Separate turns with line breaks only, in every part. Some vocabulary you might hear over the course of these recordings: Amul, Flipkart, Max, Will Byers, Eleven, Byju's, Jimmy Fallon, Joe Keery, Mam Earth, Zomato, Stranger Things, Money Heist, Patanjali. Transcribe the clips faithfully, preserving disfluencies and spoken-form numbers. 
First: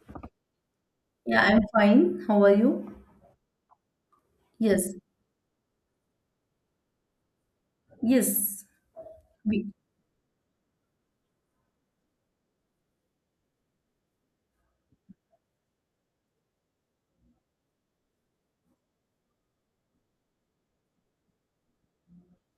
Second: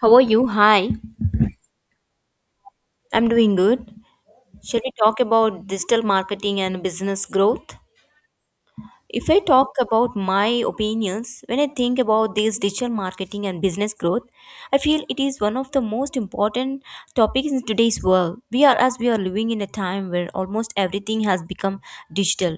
How are you? Hi.
Yeah, I'm fine. How are you?
I'm doing good. Shall we
Yes,
talk about digital marketing and business growth?
yes,
If I
we
talk about my opinions, when I think about this digital marketing and business growth, I feel it is one of the most important topics in today's world. We are as we are living in a time where almost everything has become digital,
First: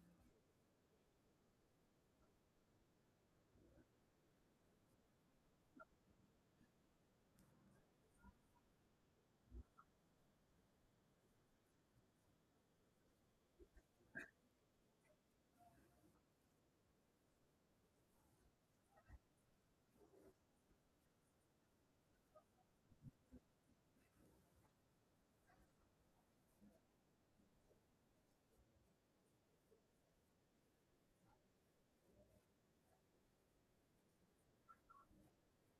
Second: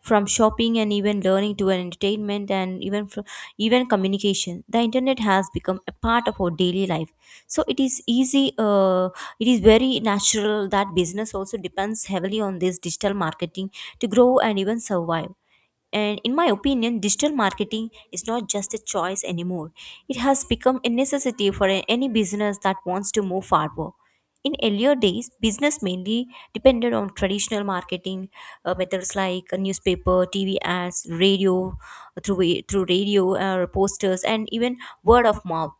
from shopping and even learning to an entertainment and even fr- even communication. The internet has become a part of our daily life. So it is easy. Uh, it is very natural that business also depends heavily on this digital marketing to grow and even survive, and in my opinion, digital marketing is not just a choice anymore. It has become a necessity for a- any business that wants to move forward. In earlier days, business mainly depended on traditional marketing uh, methods like a newspaper, T V ads, radio, through, through radio or posters, and even word of mouth.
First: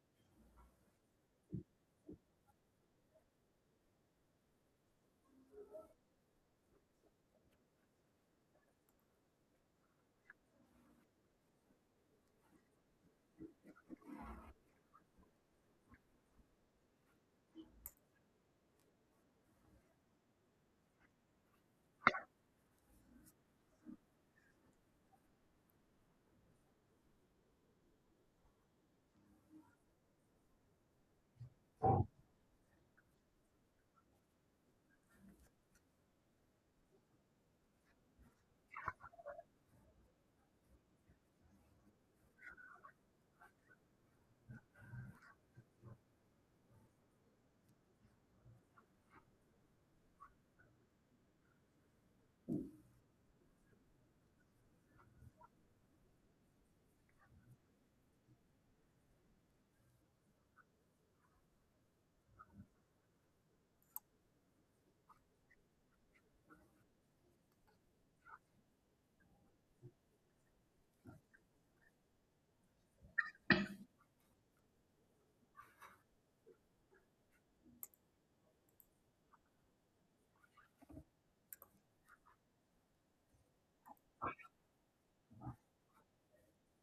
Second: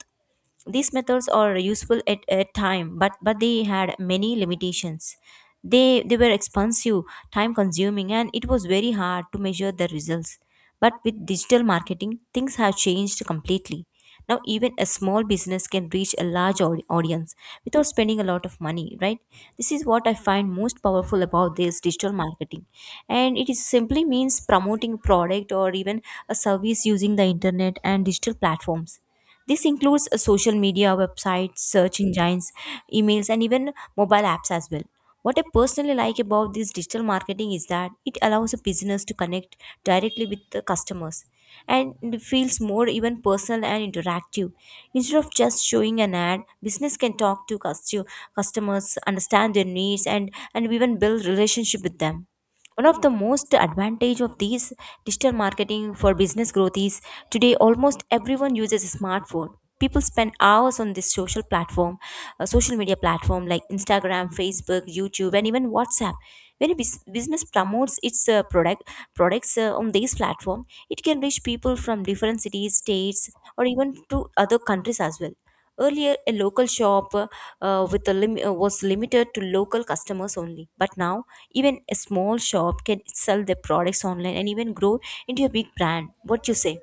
These methods are useful at a time, but but they had many limitations. They they were expensive, time consuming, and it was very hard to measure the results. But with digital marketing, things have changed completely. Now even a small business can reach a large au- audience without spending a lot of money, right? This is what I find most powerful about this digital marketing. And it is simply means promoting product or even a service using the internet and digital platforms. This includes uh, social media, websites, search engines, emails, and even mobile apps as well. What I personally like about this digital marketing is that it allows a business to connect directly with the customers, and it feels more even personal and interactive. Instead of just showing an ad, business can talk to custo- customers, understand their needs, and, and even build relationship with them. One of the most advantage of these digital marketing for business growth is today almost everyone uses a smartphone. People spend hours on this social platform, uh, social media platform like Instagram, Facebook, YouTube, and even WhatsApp. When a bus- business promotes its uh, product products uh, on these platform, it can reach people from different cities, states, or even to other countries as well. Earlier, a local shop uh, with a lim- uh, was limited to local customers only. But now, even a small shop can sell their products online and even grow into a big brand. What you say?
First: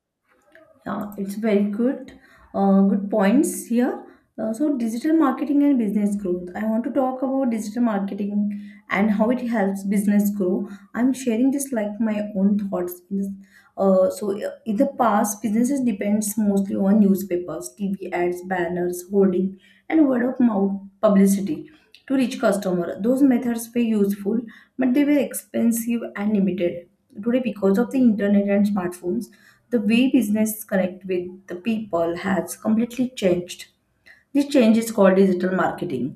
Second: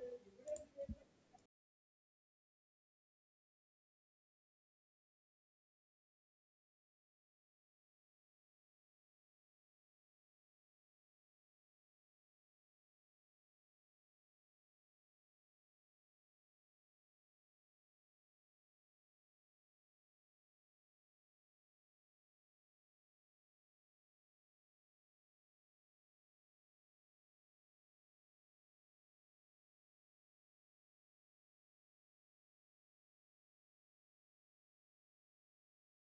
Yeah, it's very good. Uh, good points here. Uh, so, digital marketing and business growth. I want to talk about digital marketing and how it helps business grow. I'm sharing this like my own thoughts. Uh, so, uh, in the past, businesses depends mostly on newspapers, T V ads, banners, hoarding, and word of mouth publicity to reach customer. Those methods were useful, but they were expensive and limited. Today, because of the internet and smartphones, the way business connect with the people has completely changed. This change is called digital marketing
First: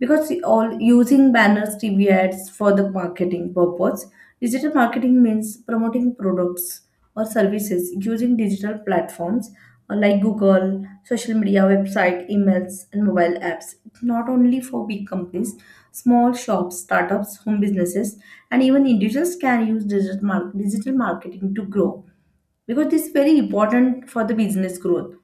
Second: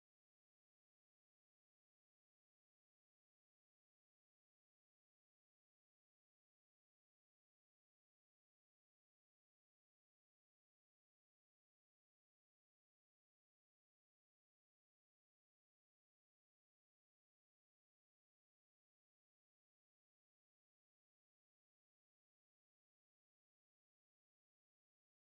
because we all using banners, T V ads for the marketing purpose. Digital marketing means promoting products or services using digital platforms uh, like Google, social media, website, emails, and mobile apps. Not only for big companies, small shops, startups, home businesses, and even individuals can use digital, mar- digital marketing to grow because this is very important for the business growth.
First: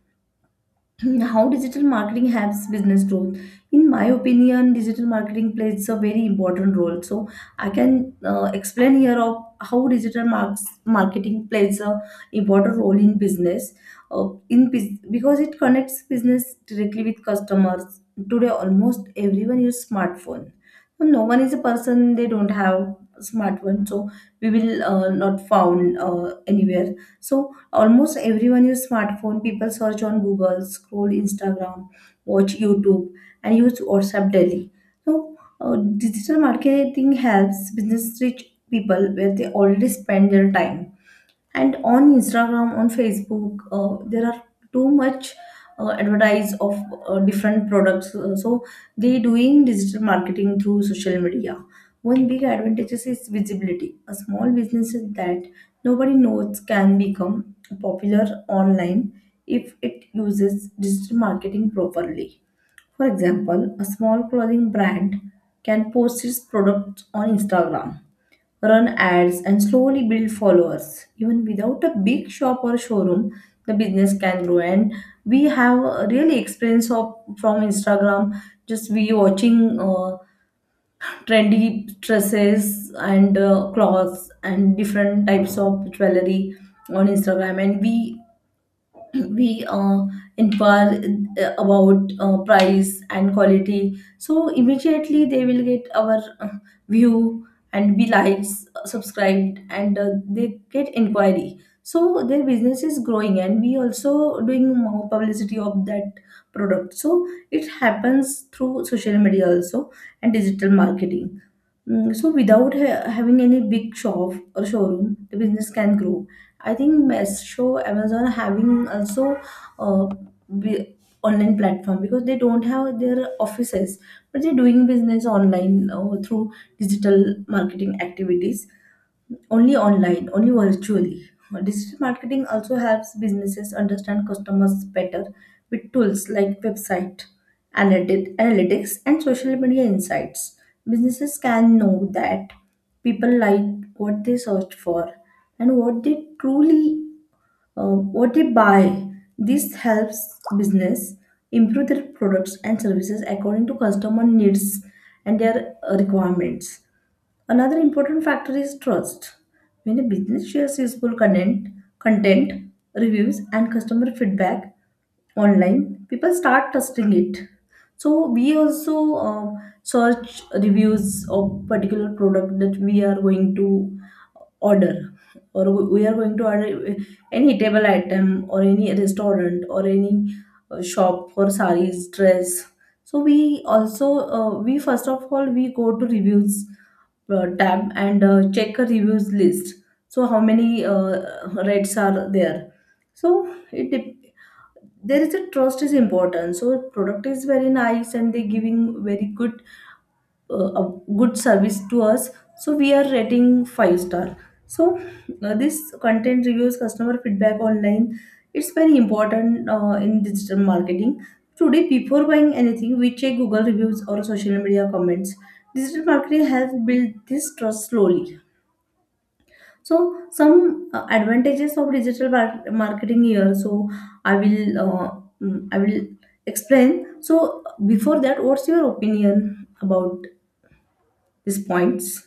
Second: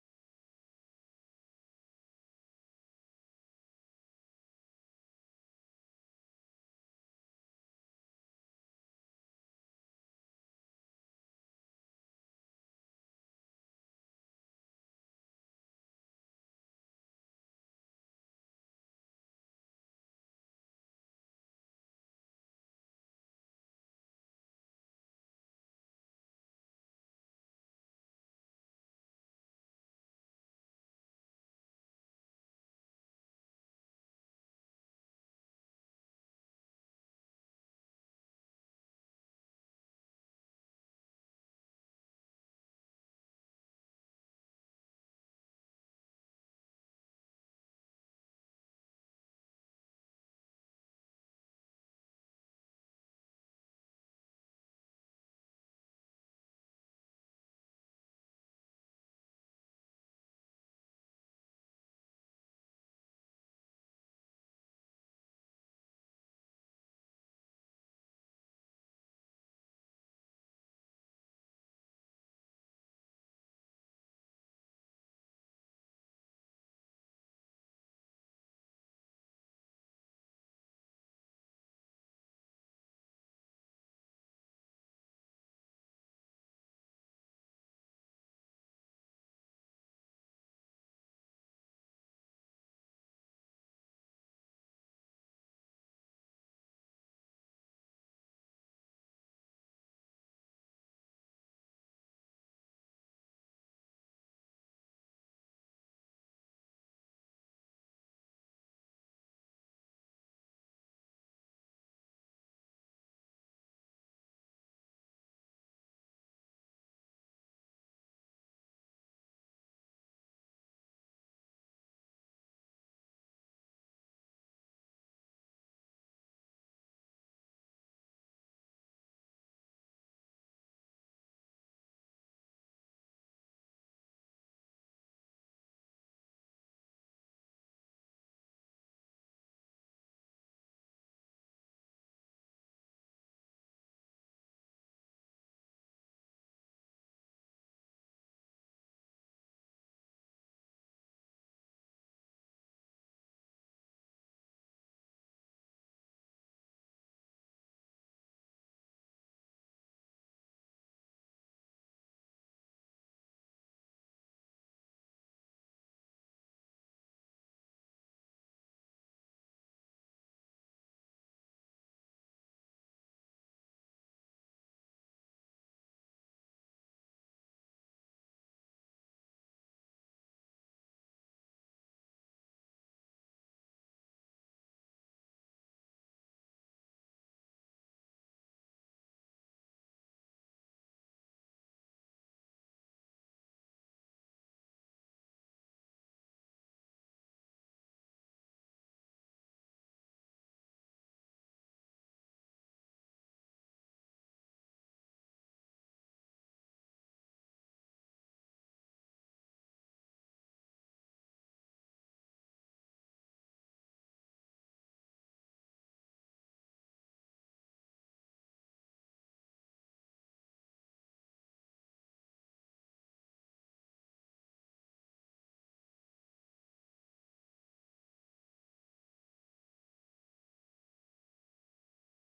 How digital marketing helps business growth. In my opinion, digital marketing plays a very important role, so I can uh, explain here of how digital marks, marketing plays a important role in business, uh, in bus- because it connects business directly with customers. Today almost everyone use smartphone. So, no one is a person they don't have smartphone, so we will uh, not found uh, anywhere. So, almost everyone use smartphone. People search on Google, scroll Instagram, watch YouTube, and use WhatsApp daily. So, uh, digital marketing helps business reach people where they already spend their time. And on Instagram, on Facebook, uh, there are too much uh, advertise of uh, different products. Uh, so they doing digital marketing through social media. One big advantage is visibility. A small business that nobody knows can become popular online if it uses digital marketing properly. For example, a small clothing brand can post its products on Instagram, run ads, and slowly build followers. Even without a big shop or showroom, the business can grow. And we have a really experience of from Instagram, just we watching uh, trendy dresses and uh, clothes and different types of jewelry on Instagram, and we we uh, inquire uh, about uh, price and quality, so immediately they will get our uh, view and be likes, uh, subscribed, and uh, they get inquiry, so their business is growing and we also doing more publicity of that product. So it happens through social media also and digital marketing. Mm, so without ha- having any big shop or showroom the business can grow. I think best show Amazon having also uh, be online platform because they don't have their offices, but they're doing business online uh, through digital marketing activities only online, only virtually. Digital marketing also helps businesses understand customers better with tools like website analytic- analytics and social media insights. Businesses can know that people like, what they search for, and what they truly, um, what they buy. This helps business improve their products and services according to customer needs and their uh, requirements. Another important factor is trust. When a business shares useful content, content, reviews, and customer feedback online, people start trusting it. So we also uh, search reviews of particular product that we are going to order, or we are going to order uh, any table item or any restaurant or any uh, shop for sarees dress. So we also, uh, we first of all we go to reviews uh, tab and uh, check a reviews list. So how many uh, rates are there. so it dep- there is a trust is important. So product is very nice and they giving very good uh, a good service to us, so we are rating five star. So uh, this content reviews customer feedback online, it's very important uh, in digital marketing. Today before buying anything we check Google reviews or social media comments. Digital marketing has built this trust slowly. So some uh, advantages of digital mar- marketing here. So I will, uh, mm, I will explain. So before that, what's your opinion about these points?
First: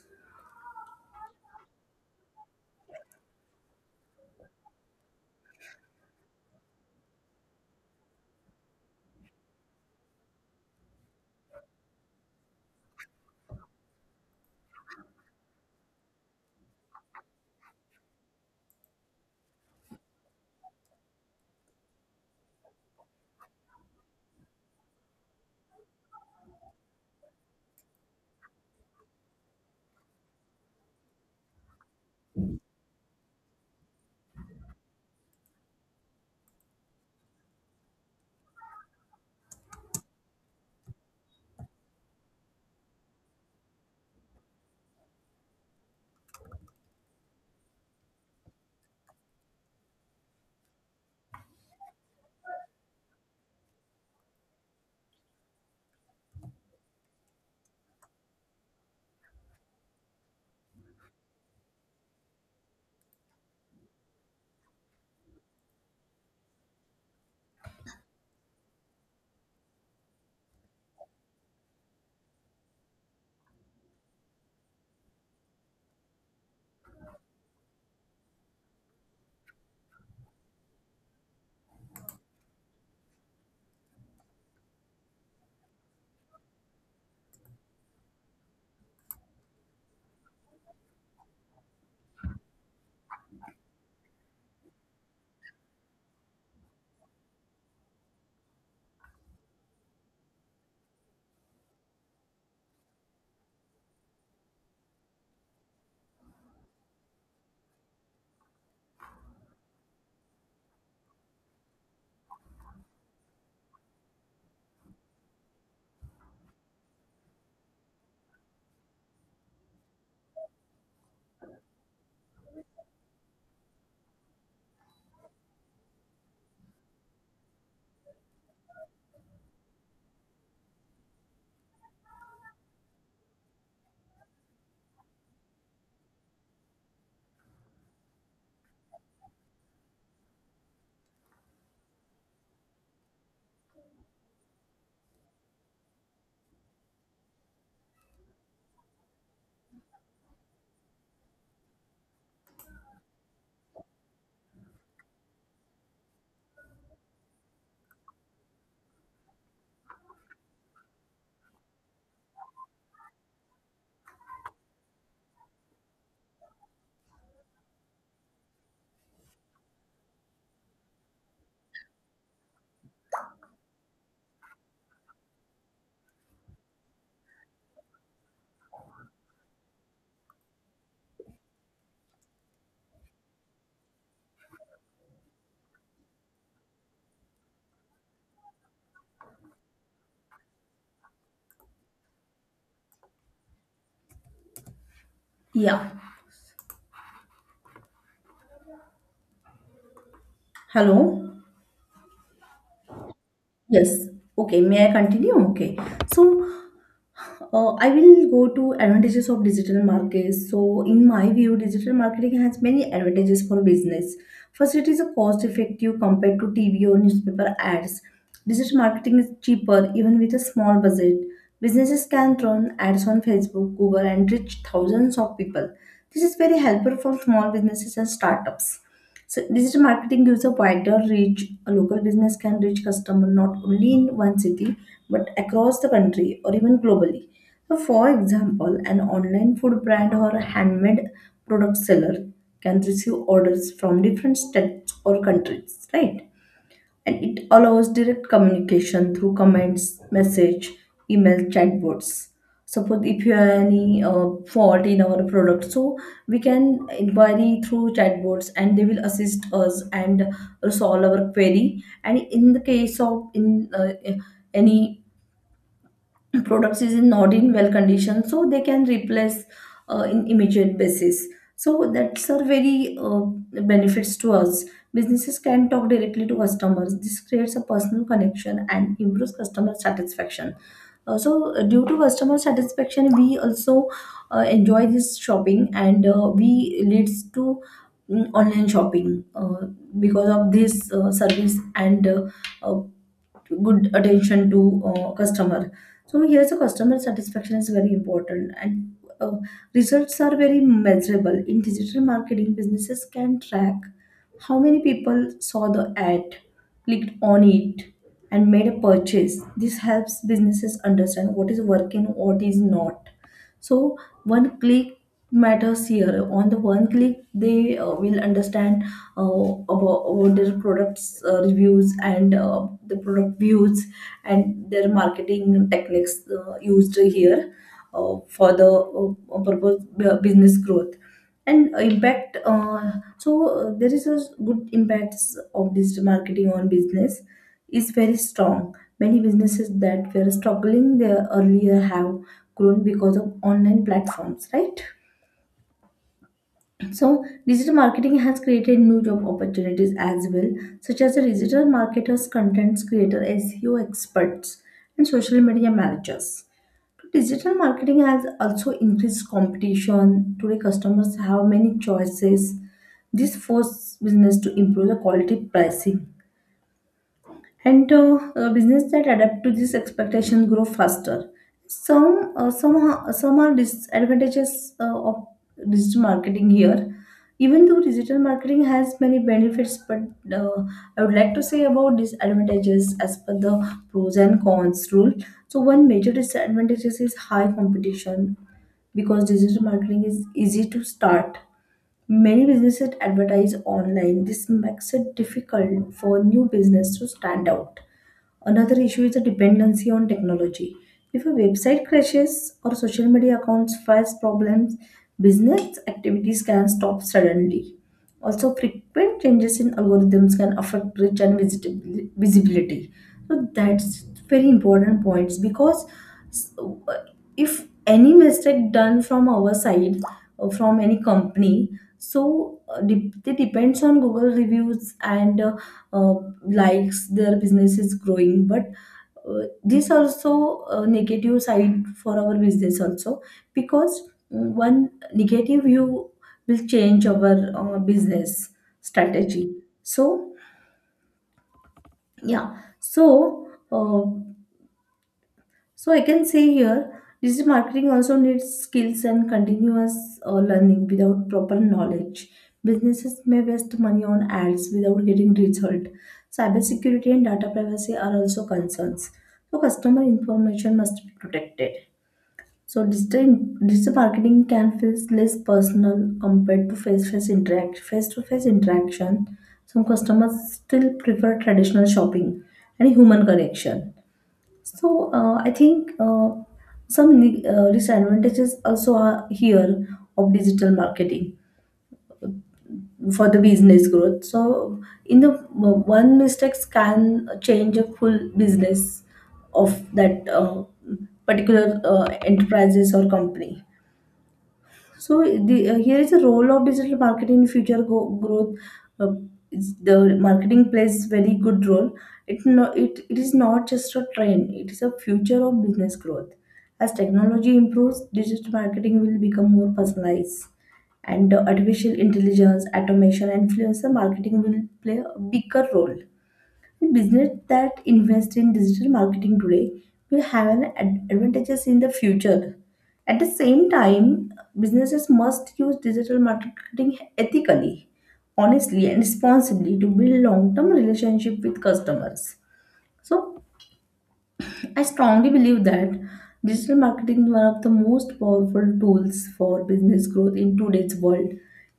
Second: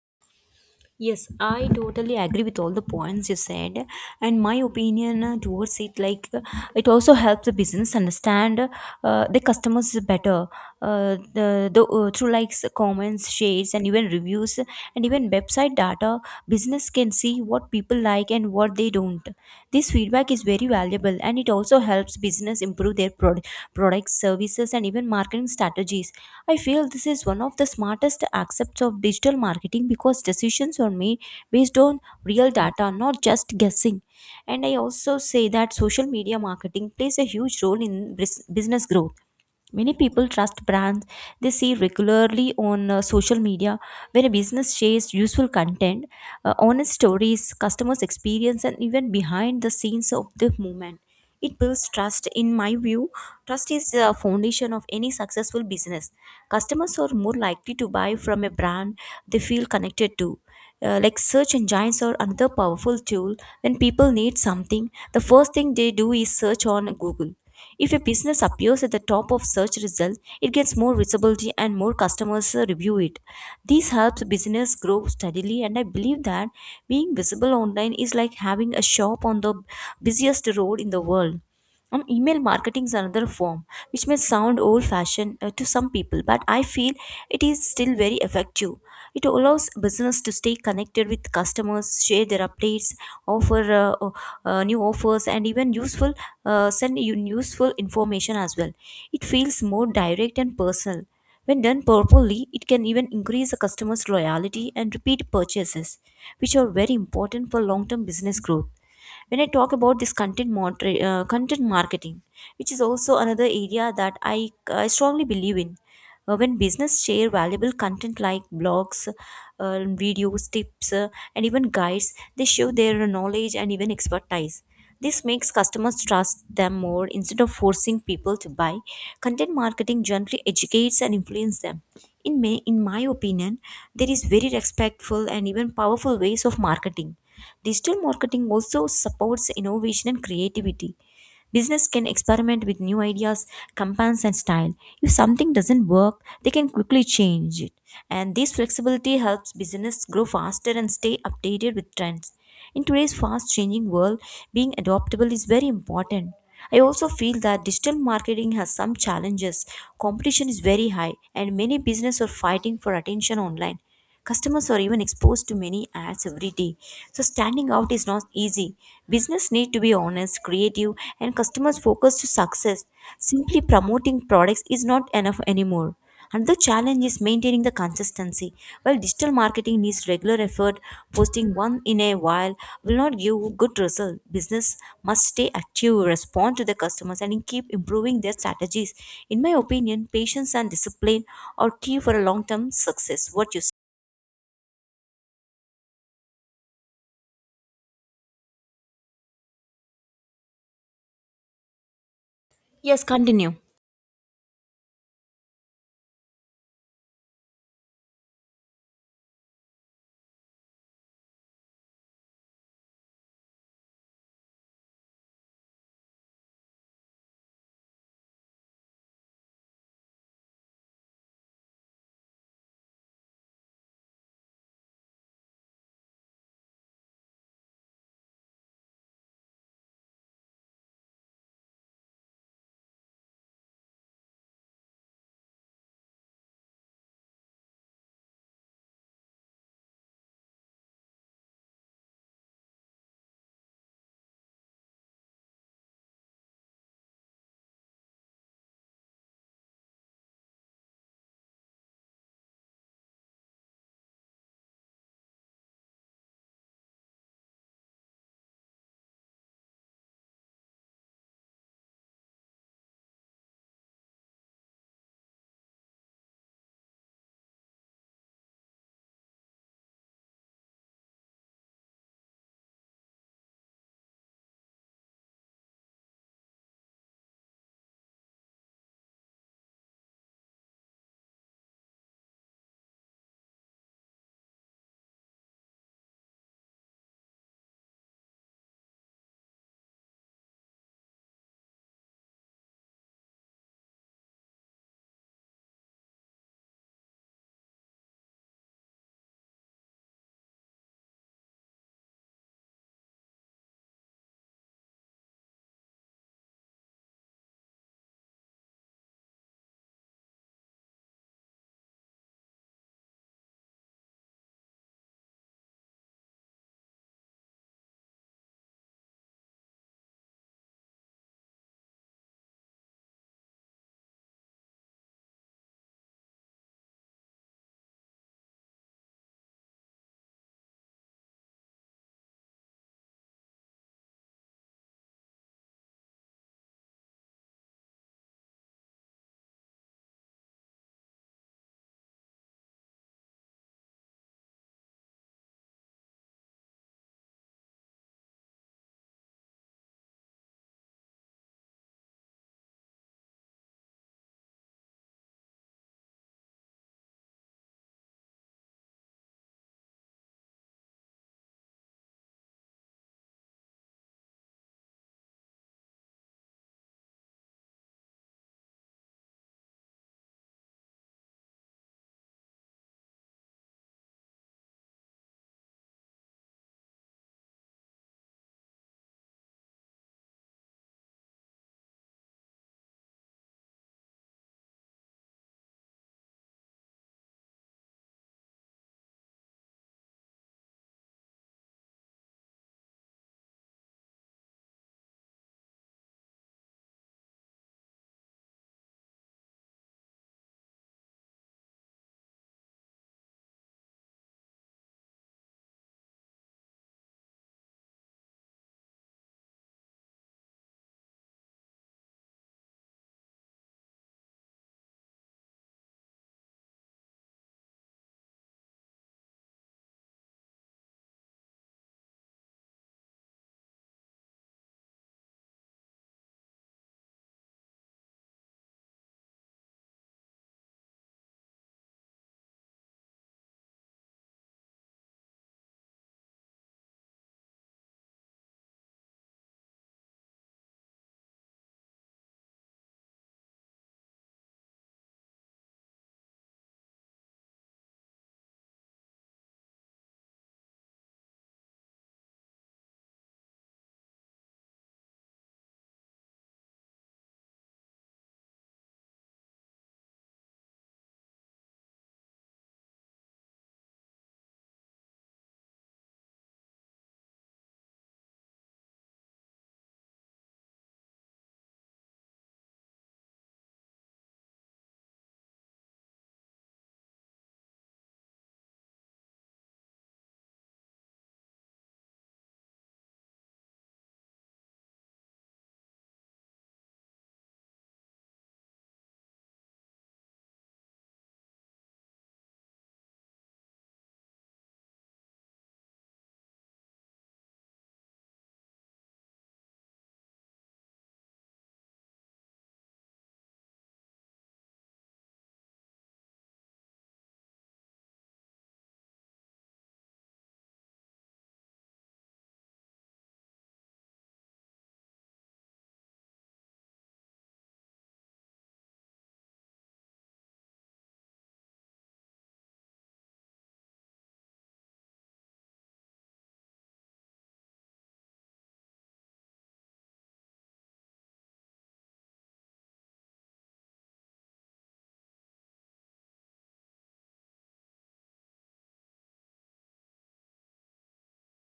Yes, I totally agree with all the points you said, and my opinion uh, towards it, like uh, it also helps the business understand uh, the customers better. Uh, the, the uh, through likes, comments, shares, and even reviews, and even website data, business can see what people like and what they don't. This feedback feedback is very valuable, and it also helps business improve their prod- products, services, and even marketing strategies. I feel this is one of the smartest aspects of digital marketing because decisions are made based on real data, not just guessing. And I also say that social media marketing plays a huge role in bris- business growth. Many people trust brands they see regularly on uh, social media. When a business shares useful content, uh, honest stories, customers' experience, and even behind the scenes of the movement, it builds trust. In my view, trust is the foundation of any successful business. Customers are more likely to buy from a brand they feel connected to. Uh, like search engines are another powerful tool. When people need something, the first thing they do is search on Google. If a business appears at the top of search results, it gets more visibility and more customers uh, review it. This helps business grow steadily, and I believe that being visible online is like having a shop on the busiest road in the world. Um, email marketing is another form which may sound old fashioned uh, to some people, but I feel it is still very effective. It allows business to stay connected with customers, share their updates, offer uh, o- uh, new offers, and even useful uh, send you useful information as well. It feels more direct and personal. When done properly, it can even increase the customer's loyalty and repeat purchases, which are very important for long term business growth. When I talk about this content moder- uh, content marketing, which is also another area that i, I strongly believe in. Uh, when business share valuable content like blogs, uh, videos, tips, uh, and even guides, they show their knowledge and even expertise. This makes customers trust them more. Instead of forcing people to buy, content marketing generally educates and influences them. In my in my opinion, there is very respectful and even powerful ways of marketing. Digital marketing also supports innovation and creativity. Business can experiment with new ideas, campaigns, and style. If something doesn't work, they can quickly change it. And this flexibility helps business grow faster and stay updated with trends. In today's fast changing world, being adaptable is very important. I also feel that digital marketing has some challenges. Competition is very high, and many businesses are fighting for attention online. Customers are even exposed to many ads every day. So standing out is not easy. Business need to be honest, creative, and customers focused to success. Simply promoting products is not enough anymore. Another challenge is maintaining the consistency. While digital marketing needs regular effort, posting one in a while will not give good result. Business must stay active, respond to the customers, and keep improving their strategies. In my opinion, patience and discipline are key for a long-term success. What you...
Yeah. Hello.
Yes, continue.
Yes. Okay. May I continue? Okay. So, uh, I will go to advantages of digital markets. So, in my view, digital marketing has many advantages for business. First, it is a cost effective compared to T V or newspaper ads. Digital marketing is cheaper even with a small budget. Businesses can run ads on Facebook, Google, and reach thousands of people. This is very helpful for small businesses and startups. So digital marketing gives a wider reach. A local business can reach customer not only in one city but across the country or even globally. So for example, an online food brand or a handmade product seller can receive orders from different states or countries, right? And it allows direct communication through comments, message, email, chatbots. Suppose if you have any uh, fault in our product, so we can inquiry through chatbots and they will assist us and resolve our query. And in the case of in uh, any products is in not in well condition, so they can replace uh, in immediate basis. So that's a very uh, benefits to us. Businesses can talk directly to customers. This creates a personal connection and improves customer satisfaction. Uh, so uh, Due to customer satisfaction we also uh, enjoy this shopping and uh, we leads to, mm, online shopping, uh, because of this uh, service and uh, uh, good attention to uh, customer. So here, the customer satisfaction is very important. And uh, results are very measurable in digital marketing. Businesses can track how many people saw the ad, clicked on it, and made a purchase. This helps businesses understand what is working, what is not. So one click matters here. On the one click they uh, will understand and uh, about, about their products uh, reviews and uh, the product views and their marketing techniques uh, used here uh, for the uh, purpose bu- business growth and impact. Uh, so uh, there is a good impacts of digital marketing on business is very strong. Many businesses that were struggling there earlier have grown because of online platforms, right? So, digital marketing has created new job opportunities as well, such as the digital marketers, content creators, S E O experts, and social media managers. Digital marketing has also increased competition. Today, customers have many choices. This forces business to improve the quality pricing. And uh, uh, business that adapt to this expectation grow faster. Some uh, some are- some are disadvantages uh, of digital marketing here. Even though digital marketing has many benefits but uh, I would like to say about disadvantages as per the pros and cons rule. So one major disadvantage is high competition. Because digital marketing is easy to start, many businesses advertise online. This makes it difficult for new business to stand out. Another issue is the dependency on technology. If a website crashes or social media accounts face problems, business activities can stop suddenly. Also, frequent changes in algorithms can affect reach and visitab- visibility. So that's very important points. Because s- uh, if any mistake done from our side or from any company, so uh, de- it depends on Google reviews and uh, uh, likes, their business is growing. But uh, this also a negative side for our business also, because uh, one negative view will change our uh, business strategy. So yeah so uh, So I can say here, digital marketing also needs skills and continuous uh, learning. Without proper knowledge, businesses may waste money on ads without getting result. Cybersecurity and data privacy are also concerns. So customer information must be protected. So digital, digital marketing can feel less personal compared to face-to-face interact, face-to-face interaction. Some customers still prefer traditional shopping and human connection. So uh, I think uh, some ne- uh, disadvantages also are here of digital marketing for the business growth. So in the uh, one mistakes can change a full business of that uh, particular uh, enterprises or company. So the uh, here is the role of digital marketing in future go- growth. Uh, is- the marketing plays very good role. It no, it, it is not just a trend. It is a future of business growth. As technology improves, digital marketing will become more personalized, and uh, artificial intelligence, automation, and influencer marketing will play a bigger role. Business that invest in digital marketing today will have an ad- advantages in the future. At the same time, businesses must use digital marketing ethically, honestly, and responsibly to build long-term relationship with customers. So I strongly believe that digital marketing is one of the most powerful tools for business growth in today's world.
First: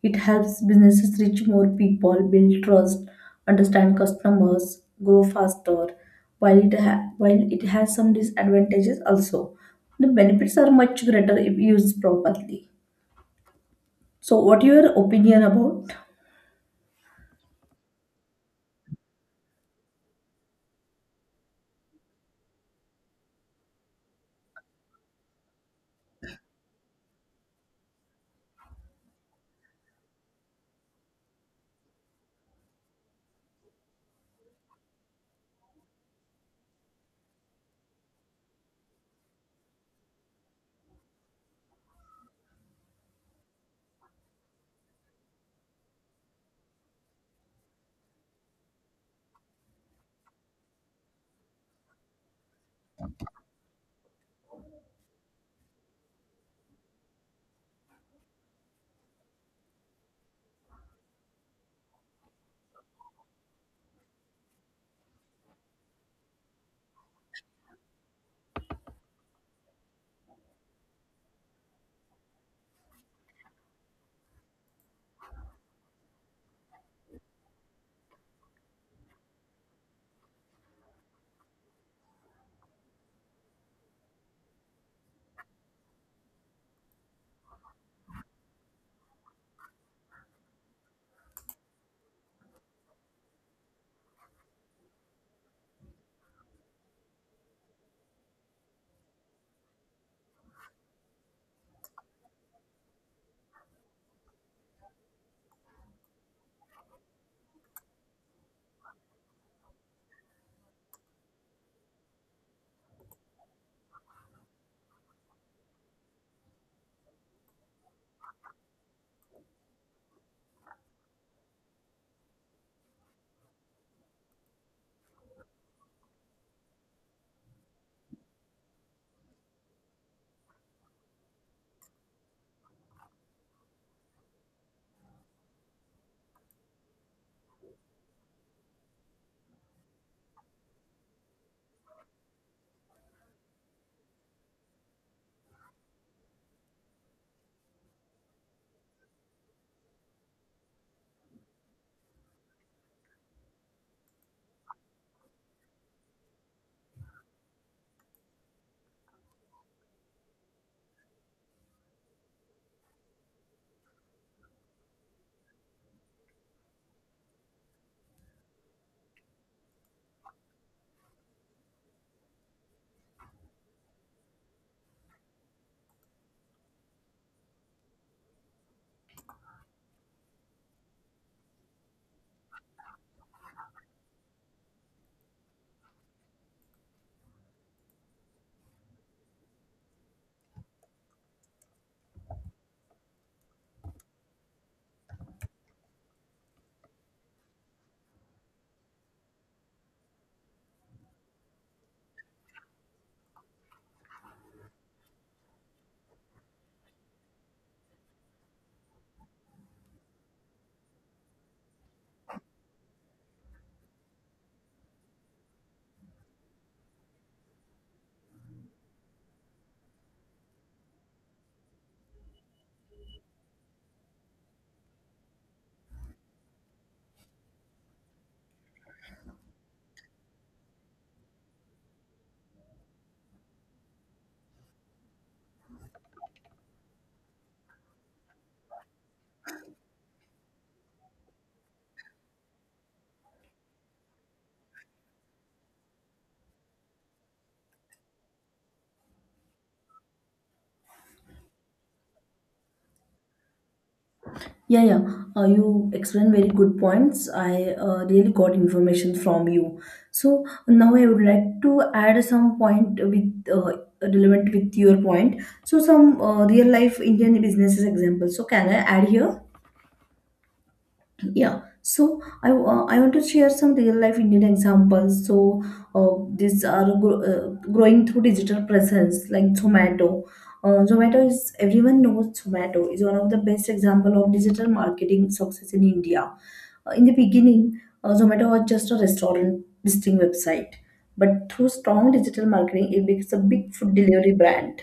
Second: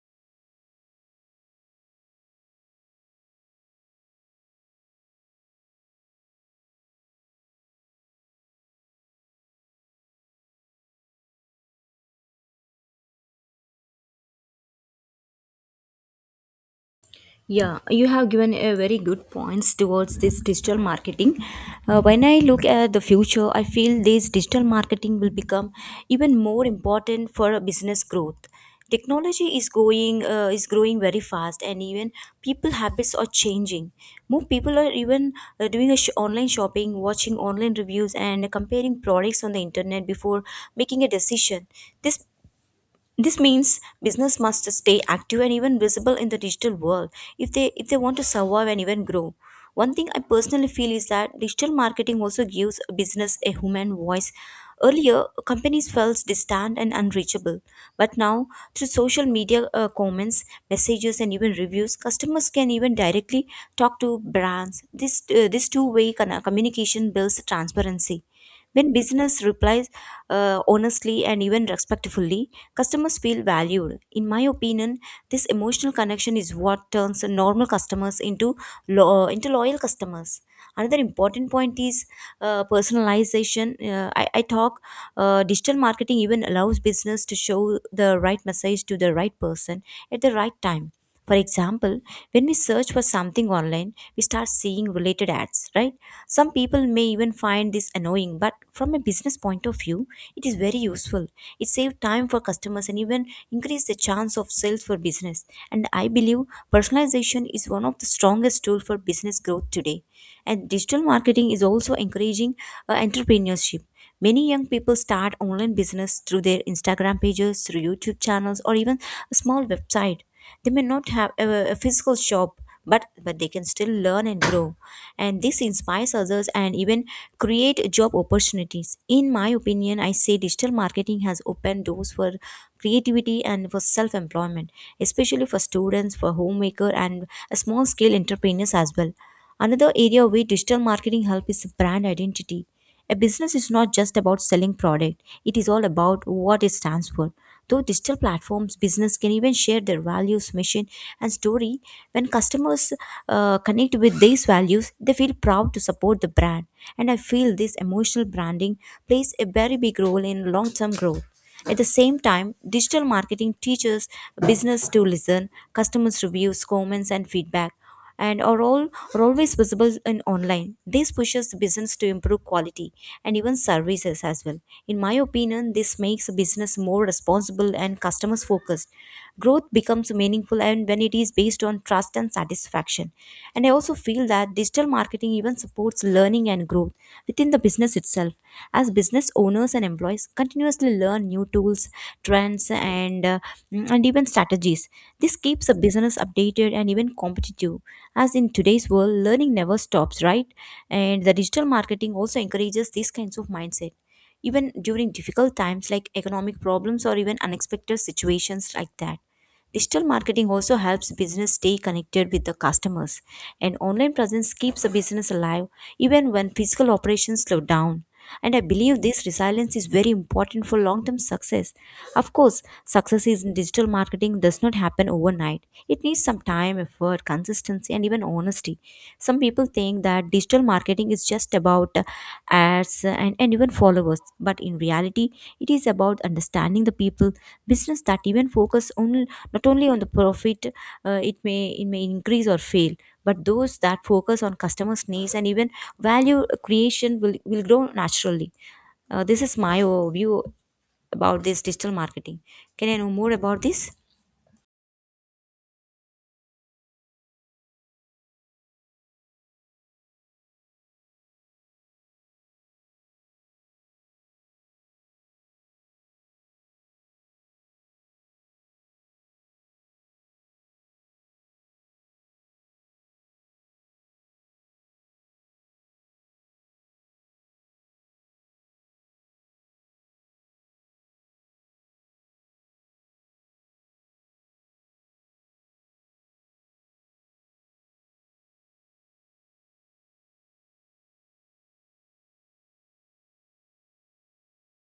It helps businesses reach more people, build trust, understand customers, grow faster. While it ha- while it has some disadvantages also, the benefits are much greater if used properly. So, what your opinion about?
Yeah, you have given a very good points towards this digital marketing. Uh, when I look at the future, I feel this digital marketing will become even more important for a business growth. Technology is going uh, is growing very fast, and even people habits are changing. More people are even uh, doing a sh- online shopping, watching online reviews, and comparing products on the internet before making a decision. This This means business must stay active and even visible in the digital world, if they if they want to survive and even grow. One thing I personally feel is that digital marketing also gives a business a human voice. Earlier, companies felt distant and unreachable, but now through social media uh, comments, messages, and even reviews, customers can even directly talk to brands. This uh, this two-way con- communication builds transparency. When business replies uh, honestly and even respectfully, customers feel valued. In my opinion, this emotional connection is what turns normal customers into lo- uh, into loyal customers. Another important point is uh, personalization. Uh, I, I talk uh, digital marketing even allows business to show the right message to the right person at the right time. For example, when we search for something online, we start seeing related ads, right? Some people may even find this annoying, but from a business point of view, it is very useful. It saves time for customers and even increase the chance of sales for business. And I believe personalization is one of the strongest tool for business growth today. And digital marketing is also encouraging uh, entrepreneurship. Many young people start online business through their Instagram pages, through YouTube channels, or even a small website. They may not have a, a physical shop, but but they can still learn and grow. And this inspires others and even create job opportunities. In my opinion, I say digital marketing has opened doors for creativity and for self-employment, especially for students, for homemaker, and small-scale entrepreneurs as well. Another area where digital marketing helps is brand identity. A business is not just about selling product, it is all about what it stands for. Through digital platforms, business can even share their values, mission, and story. When customers uh, connect with these values, they feel proud to support the brand. And I feel this emotional branding plays a very big role in long term growth. At the same time, digital marketing teaches business to listen, customers' reviews, comments, and feedback and are all are always visible in online. This pushes business to improve quality and even services as well. In my opinion, this makes business more responsible and customers focused. Growth becomes meaningful and when it is based on trust and satisfaction. And I also feel that digital marketing even supports learning and growth within the business itself, as business owners and employees continuously learn new tools, trends, and uh, mm, and even strategies. This keeps a business updated and even competitive, as in today's world learning never stops, right? And the digital marketing also encourages these kinds of mindset, even during difficult times like economic problems or even unexpected situations like that. Digital marketing also helps business stay connected with the customers, and online presence keeps a business alive even when physical operations slow down. And I believe this resilience is very important for long term success. Of course, success in digital marketing does not happen overnight. It needs some time, effort, consistency, and even honesty. Some people think that digital marketing is just about uh, ads, uh, and, and even followers. But in reality, it is about understanding the people, business that even focus on not only on the profit, uh, it may it may increase or fail, but those that focus on customers' needs and even value creation will, will grow naturally. Uh, this is my view about this digital marketing. Can I know more about this?
Yeah, yeah. Uh, you explained very good points. I uh, really got information from you. So now I would like to add some point with uh, relevant with your point. So some uh, real life Indian businesses examples. So can I add here? Yeah, so I, uh, I want to share some real life Indian examples. So uh, these are gro- uh, growing through digital presence like Zomato. Uh, Zomato is everyone knows Zomato is one of the best example of digital marketing success in India. Uh, in the beginning, uh, Zomato was just a restaurant listing website, but through strong digital marketing, it becomes a big food delivery brand.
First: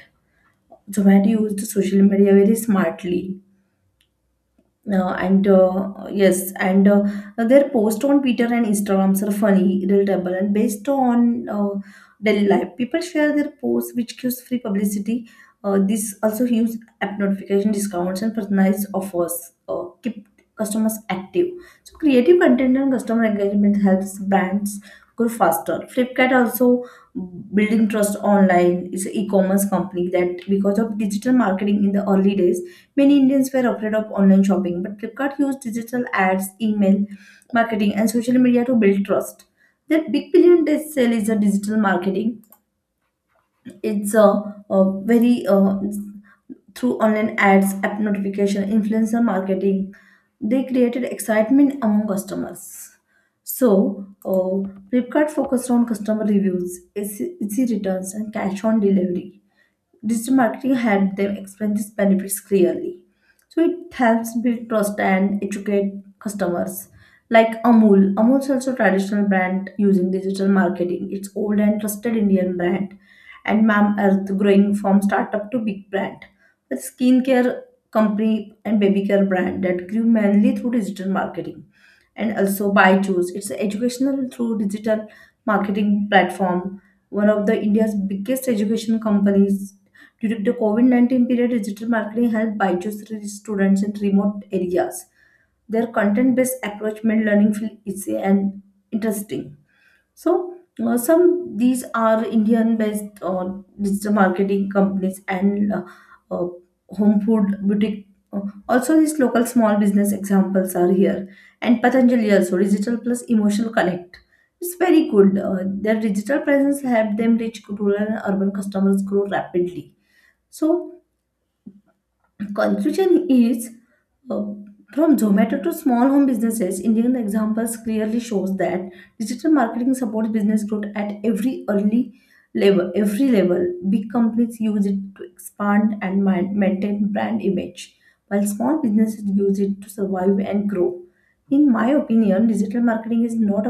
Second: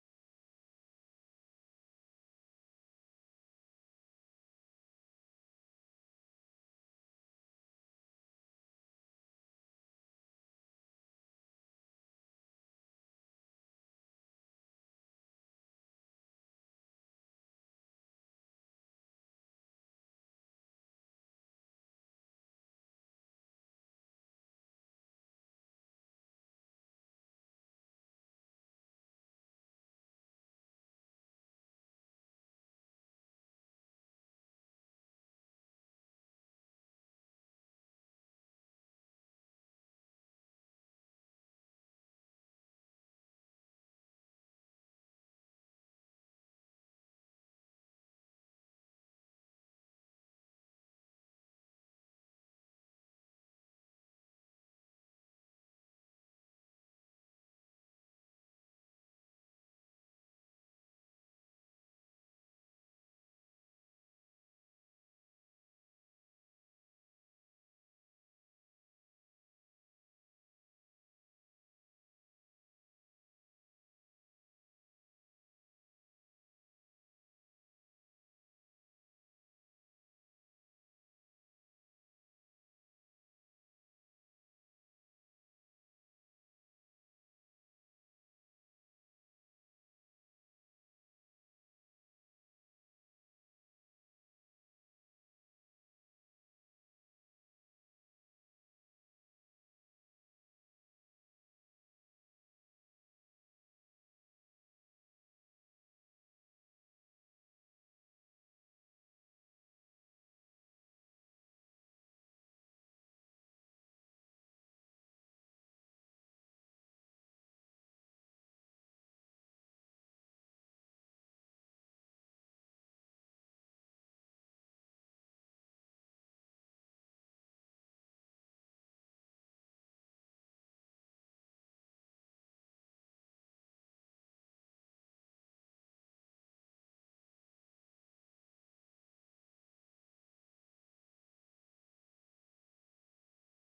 Zomato used social media very smartly uh, and uh, yes, and uh, their posts on Twitter and Instagrams are funny, relatable, and based on uh, daily life. People share their posts, which gives free publicity. Uh, this also gives app notification discounts and personalized offers. Uh, keep customers active. So creative content and customer engagement helps brands grow faster. Flipkart also building trust online is an e-commerce company that because of digital marketing in the early days many Indians were afraid of online shopping, but Flipkart used digital ads, email marketing, and social media to build trust. That big billion day sale is a digital marketing. It's a, a very uh, through online ads, app notification, influencer marketing. They created excitement among customers. So, uh, Flipkart focused on customer reviews, easy easy returns, and cash on delivery. Digital marketing helped them explain these benefits clearly. So it helps build trust and educate customers. Like Amul, Amul is also a traditional brand using digital marketing. It's old and trusted Indian brand, and Mam Earth growing from startup to big brand. A skincare company and baby care brand that grew mainly through digital marketing, and also Byju's. It's a educational through digital marketing platform one of the India's biggest education companies during the COVID nineteen period, digital marketing helped Byju's reach students in remote areas. Their content based approach made learning feel easy and interesting. So, uh, some these are Indian based uh, digital marketing companies and uh, uh, home food boutique. Uh, Also, these local small business examples are here. And Patanjali also, digital plus emotional connect. It's very good. Uh, their digital presence helped them reach rural and urban customers grow rapidly. So, conclusion is uh, from Zomato to small home businesses, Indian examples clearly shows that digital marketing supports business growth at every early level. Every level, big companies use it to expand and man- maintain brand image, while small businesses use it to survive and grow. In my opinion, digital marketing is not